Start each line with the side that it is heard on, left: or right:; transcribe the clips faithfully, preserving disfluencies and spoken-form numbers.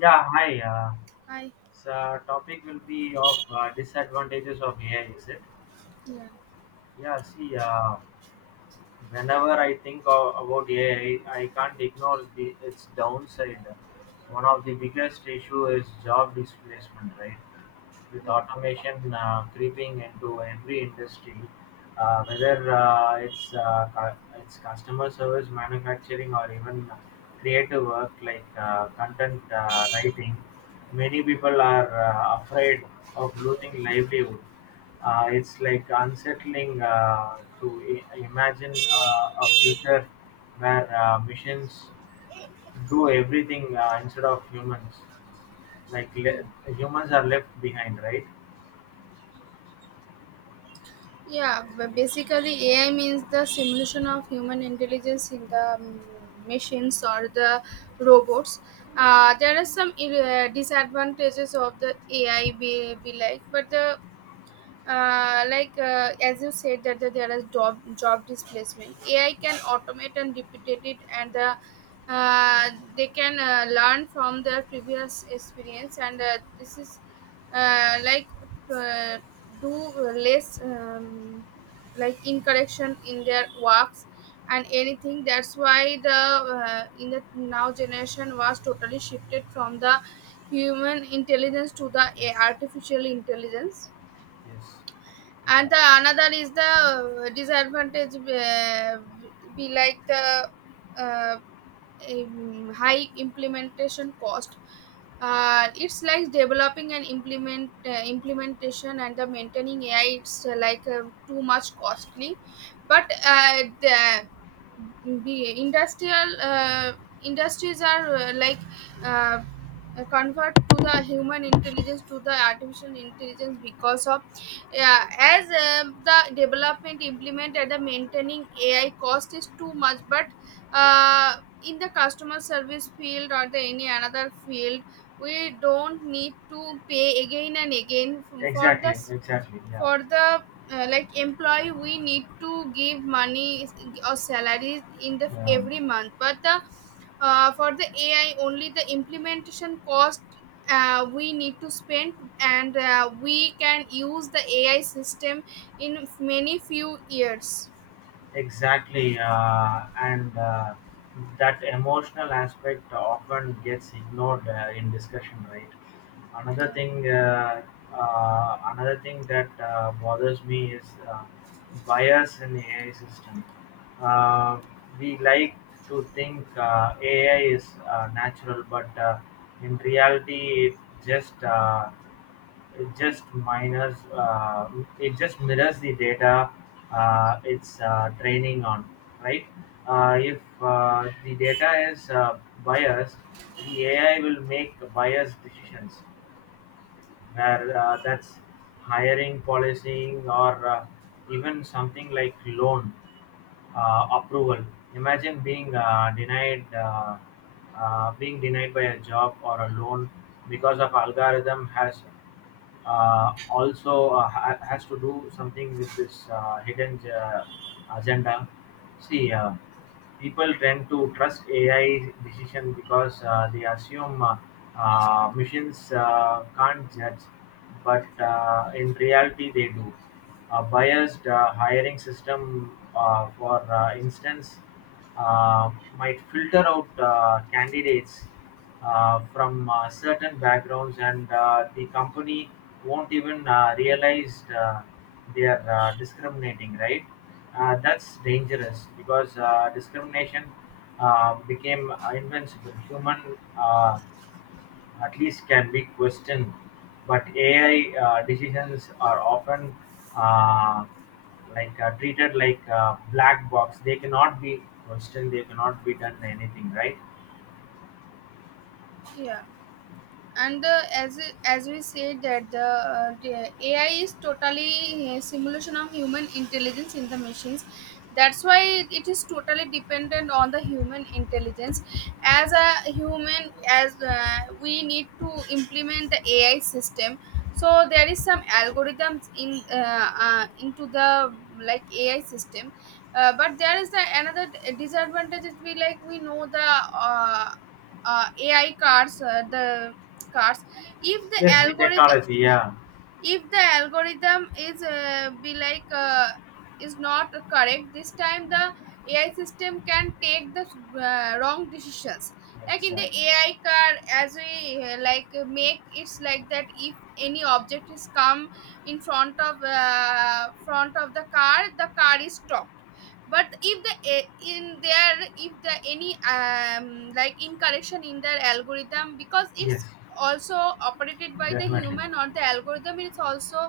left: Yeah, hi. Uh,
right: Hi.
left: so topic will be of uh, disadvantages of A I, is it?
right: Yeah,
left: Yeah, see, uh, whenever I think of, about A I, I I can't ignore the its downside. One of the biggest issue is job displacement, right? With
right: yeah,
left: automation uh, creeping into every industry, uh, whether uh, it's uh, cu- it's customer service, manufacturing, or even creative work like uh, content uh, writing, many people are uh, afraid of losing livelihood. Uh, it's like unsettling uh, to I- imagine uh, a future where uh, machines do everything uh, instead of humans. Like le- Humans are left behind, right?
right: Yeah, but basically A I means the simulation of human intelligence in the um, machines or the robots. Uh, there are some uh, disadvantages of the A I, be, be like, but the uh, like uh, as you said that, that there is job job displacement. AI can automate and replicate it, and uh, uh, they can uh, learn from their previous experience, and uh, this is uh, like uh, do less um, like incorrection in their works and anything. That's why the uh, in the now generation was totally shifted from the human intelligence to the uh,
left: Yes,
right: artificial intelligence.
left: yes,
right: And
left: yeah,
right: the another is the uh, disadvantage, uh, be like the uh, um, high implementation cost. Uh, it's like developing and implement uh, implementation and the maintaining AI. It's uh, like uh, too much costly, but uh, the, the industrial uh, industries are uh, like uh, convert to the human intelligence to the artificial intelligence because of, yeah, as um, the development implement implemented the maintaining AI cost is too much. But uh, in the customer service field or the any another field, we don't need to pay again and again f- for the
left: exactly,
right: s-
left: exactly, yeah,
right: for the uh, like employee. We need to give money or salaries in the
left: yeah,
right: every month. But the uh, for the AI only the implementation cost uh, we need to spend, and uh, we can use the AI system in many few years.
left: exactly. Uh, and uh, that emotional aspect often gets ignored uh, in discussion, right? Another
right: yeah
left: thing, uh, uh, another thing that uh, bothers me is uh, bias in A I system. Uh, we like to think uh, A I is uh, natural, but uh, in reality, it just uh, It just minors uh, it just mirrors the data uh, it's uh, training on, right? Uh, if uh, the data is uh, biased, the A I will make biased decisions where uh, that's hiring, policing, or uh, even something like loan uh, approval. Imagine being uh, denied uh, uh, being denied by a job or a loan because of algorithm has uh, also uh, ha- has to do something with this uh, hidden uh, agenda. See. Uh, People tend to trust A I decisions because uh, they assume uh, uh, machines uh, can't judge, but uh, in reality they do. A biased uh, hiring system, uh, for uh, instance, uh, might filter out uh, candidates uh, from uh, certain backgrounds, and uh, the company won't even uh, realize uh, they are uh, discriminating, right? Uh, that's dangerous because uh, discrimination uh, became invincible. Human uh, at least can be questioned, but A I uh, decisions are often uh, like uh, treated like a black box. They cannot be questioned. They cannot be done anything, right?
right: yeah and the, as as we said that the, uh, the A I is totally uh, simulation of human intelligence in the machines. That's why it is totally dependent on the human intelligence. As a human, as uh, we need to implement the A I system, so there is some algorithms in uh, uh, into the like A I system. Uh, but there is the another disadvantage is we like we know the. Uh, uh, A I cars, uh, the cars. If the
left: Yes, the
right: algorithm
left: technology. Yeah,
right: if the algorithm is uh, be like uh, is not correct, this time the AI system can take the uh, wrong decisions, like in the
left: exactly.
right: AI car. As we uh, like make, it's like that if any object is come in front of, uh, front of the car, the car is stopped. But if the a- in there, if the any um like incorrection in their algorithm, because
left: Yes,
right: it's also operated by the
left: definitely.
right: human or the algorithm, it's also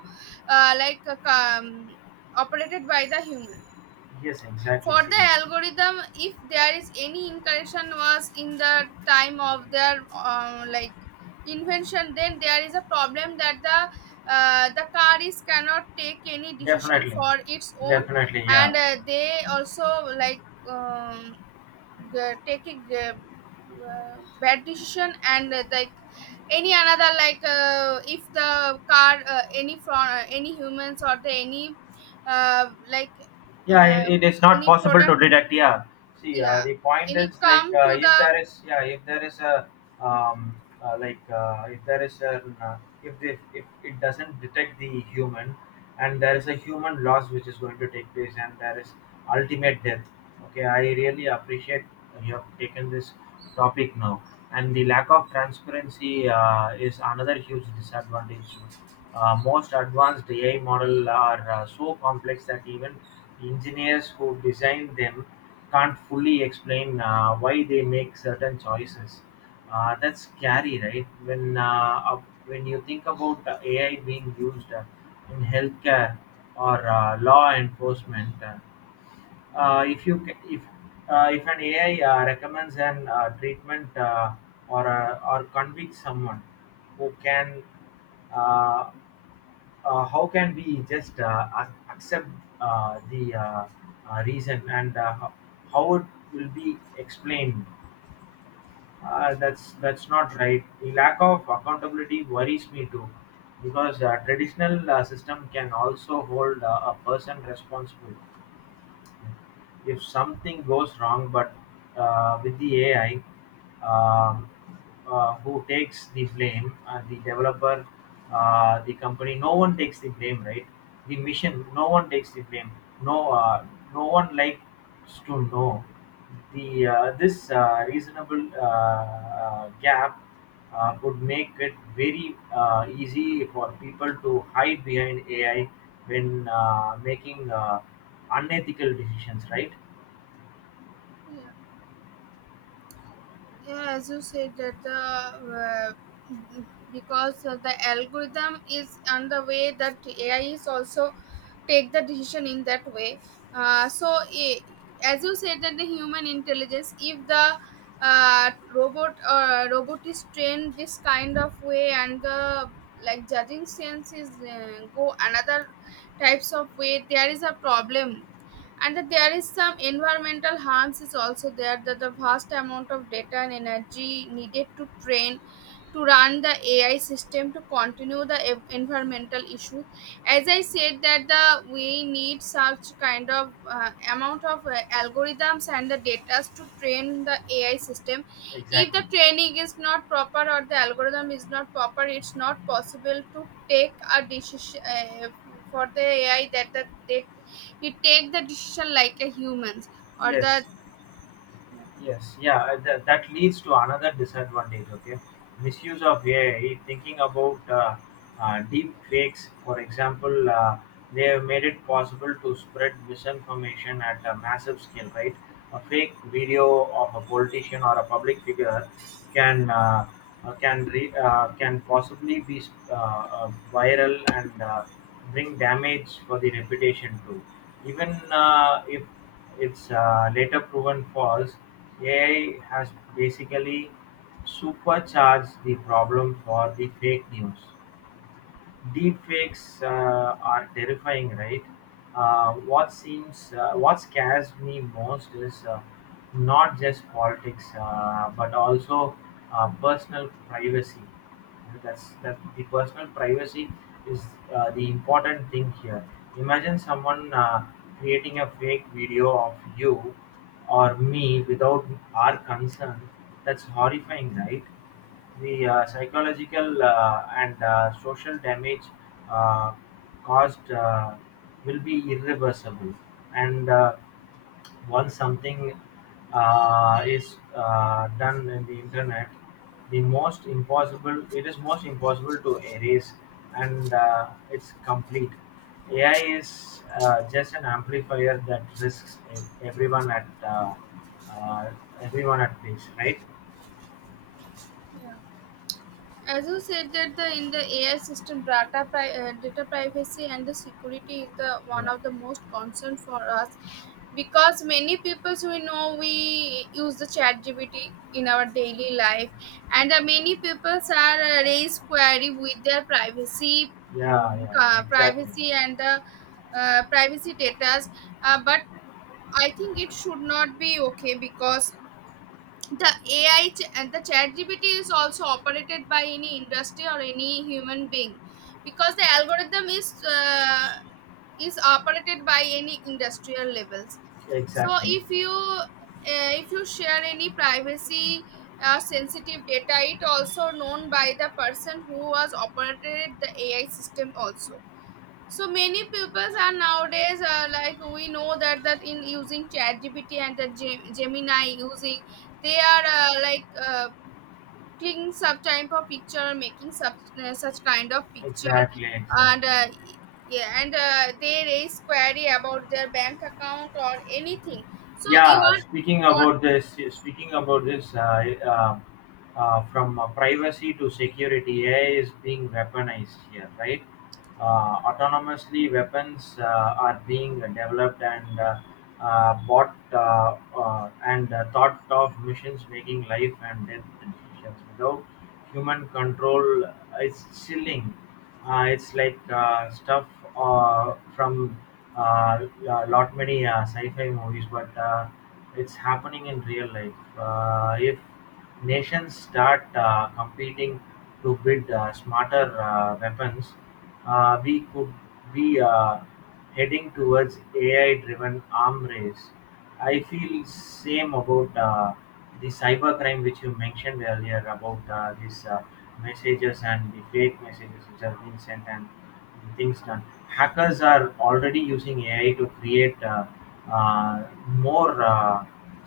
right: uh, like uh, um, operated by the human.
left: Yes, exactly.
right: For
left: See,
right: the algorithm, if there is any incorrection was in the time of their uh, like invention, then there is a problem that the uh, the car is cannot take any decision
left: definitely,
right: for its own.
left: definitely. Yeah.
right: And uh, they also like um, g- taking uh, uh, bad decision, and uh, like any another like uh, if the car uh, any from uh, any humans or the any uh, like
left: Yeah,
right: uh,
left: it, it is not
right: any
left: possible to
right: product,
left: detect. Yeah, see, uh,
right: yeah,
left: the point
right: any
left: is like
right: come
left: uh,
right: to
left: if
right: the.
left: there is, yeah, if there is a um, uh, like uh, if there is a, uh, if the, if it doesn't detect the human, and there is a human loss which is going to take place, and there is ultimate death. Okay, I really appreciate you have taken this topic now, and the lack of transparency uh, is another huge disadvantage uh, Most advanced A I models are uh, so complex that even engineers who design them can't fully explain uh, why they make certain choices. Uh, that's scary, right? When uh, uh, when you think about uh, A I being used uh, in healthcare or uh, law enforcement, uh, uh, if you ca- if uh, if an A I uh, recommends an uh, treatment uh, or uh, or convicts someone who can uh, uh, how can we just uh, ac- accept uh, the uh, uh, reason and uh, ho- how it will be explained uh, that's that's not right The lack of accountability worries me too because uh, traditional uh, system can also hold uh, a person responsible if something goes wrong, but uh, with the A I um, uh, who takes the blame? Uh, the developer, uh, the company? No one takes the blame, right? The mission, no one takes the blame. no uh, no one likes to know the uh, this uh, reasonable uh, uh, gap uh, could make it very uh, easy for people to hide behind A I when uh, making uh, unethical decisions, right?
right: Yeah. yeah as you said that the uh, because uh, the algorithm is on the way that AI is also take the decision in that way. uh, so i- as you said that the human intelligence, if the uh, robot uh, robot is trained this kind of way, and the like judging sense is uh, go another types of way, there is a problem. And that there is some environmental harms is also there, that the vast amount of data and energy needed to train to run the AI system to continue the ev- environmental issue. As I said that the we need such kind of uh, amount of uh, algorithms and the data to train the AI system. If
left: Exactly.
right: the training is not proper or the algorithm is not proper, it's not possible to take a decision uh, for the AI, that the, they he take the decision like a humans or
left: Yes.
right: the. Yeah.
left: Yes, yeah, uh, that, that leads to another disadvantage. Okay, misuse of A I. Thinking about uh, uh, deep fakes, for example, uh, they have made it possible to spread misinformation at a massive scale. Right, a fake video of a politician or a public figure can uh, uh, can re, uh, can possibly be uh, uh, viral and uh, bring damage for the reputation too. Even uh, if it's is later proven false, A I has basically supercharged the problem for the fake news. Deepfakes uh, are terrifying, right? Uh, what seems, uh, what scares me most is uh, not just politics, uh, but also uh, personal privacy. That's that the personal privacy is uh, the important thing here. Imagine someone uh, creating a fake video of you or me without our consent. That's horrifying, right? The uh, psychological uh, and uh, social damage uh, caused uh, will be irreversible, and uh, once something uh, is uh, done in the internet, the most impossible it is most impossible to erase, and uh, it's complete. A I is uh, just an amplifier that risks ev- everyone at uh, uh, everyone at risk, right?
right: As you said that the in the AI system, data pri- uh, data privacy and the security is the one
left: Yeah.
right: of the most concern for us, because many people, so we know we use the chat gpt in our daily life, and uh, many people are uh, raised query with their privacy.
left: Yeah,
right: Mm,
left: yeah,
right: uh,
left: exactly,
right: privacy and the uh, privacy data. Uh, but I think it should not be okay, because the A I ch- and the chat G P T is also operated by any industry or any human being, because the algorithm is uh, is operated by any industrial levels. So
left: exactly,
right: if you uh, if you share any privacy uh, sensitive data, it also known by the person who was operated the AI system also. So many pupils are nowadays uh, like we know that that in using ChatGPT and the Gem- Gemini using, they are uh, like uh, clicking some type of picture, making such uh, such kind of picture,
left: exactly, exactly.
right: and uh, yeah, and uh, they raise query about their bank account or anything. So you
left: Yeah, speaking
right: are.
left: about this, speaking about this, uh, uh, uh, from uh, privacy to security, A I is being weaponized here, right? Uh, autonomously, weapons uh, are being developed and uh, uh, bought uh, uh, and uh, thought of missions making life and death decisions without human control. It's chilling. Uh, it's like uh, stuff uh, from uh, a lot many uh, sci-fi movies, but uh, it's happening in real life. Uh, if nations start uh, competing to build uh, smarter uh, weapons, uh, we could be uh, heading towards A I-driven arm race. I feel same about. Uh, the cybercrime which you mentioned earlier about uh, these uh, messages and the fake messages which are being sent and things done. Hackers are already using A I to create uh, uh, more uh,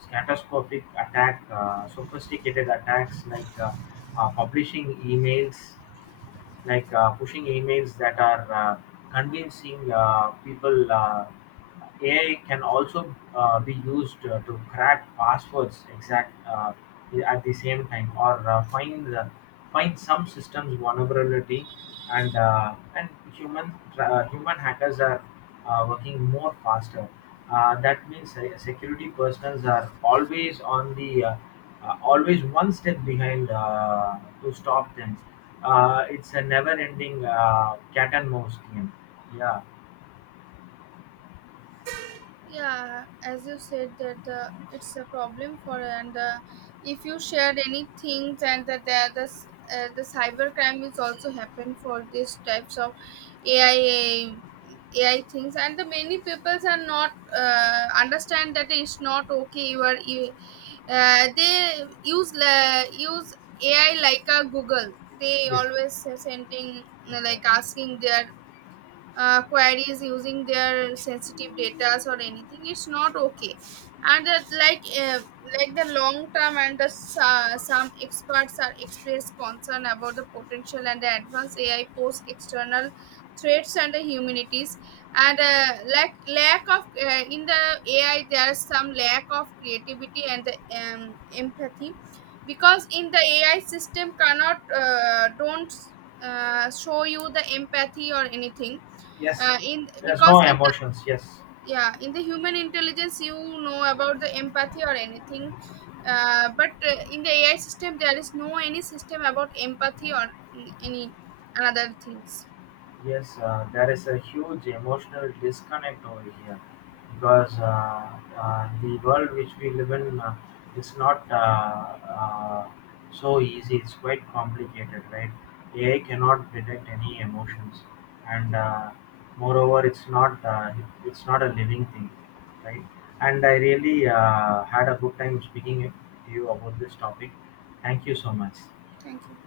left: catastrophic attack, uh, sophisticated attacks like uh, uh, publishing emails like uh, pushing emails that are uh, convincing uh, people. Uh, A I can also uh, be used uh, to crack passwords exact uh, at the same time or uh, find the, find some systems vulnerability and uh, and human uh, human hackers are uh, working more faster. Uh, that means uh, security personnel are always on the uh, uh, always one step behind uh, to stop them. Uh, it's a never-ending uh, cat and mouse game. Yeah.
right: Yeah, as you said that the it's a problem for, and uh, if you shared any things, and that there the s- uh, the cyber crime is also happen for these types of A I. A I things, and the many peoples are not uh, understand that it's not okay. You are you- uh, they use la use A I like a Google. They
left: Yes.
right: always sending, like
left: Exactly.
right: asking their uh, queries using their sensitive data or anything. It's not okay. And that like uh, like the long term and the s- uh, some experts are expressed concern about the potential and the advanced AI pose external threats and the humanities. And uh, lack lack of uh, in the AI there is some lack of creativity and the um, empathy, because in the AI system cannot uh, don't uh, show you the empathy or anything.
left: Yes.
right: Uh, in
left: There's no
right: Because in the,
left: emotions. Yes.
right: yeah, in the human intelligence you know about the empathy or anything. Uh, but uh, in the AI system there is no any system about empathy or mm, any another things.
left: Yes, uh, there is a huge emotional disconnect over here because uh, uh, the world which we live in uh, is not uh, uh, so easy. It's quite complicated, right? A I cannot detect any emotions, and uh, moreover, it's not uh, it's not a living thing, right? And I really uh, had a good time speaking to you about this topic. Thank you so much.
right: Thank you.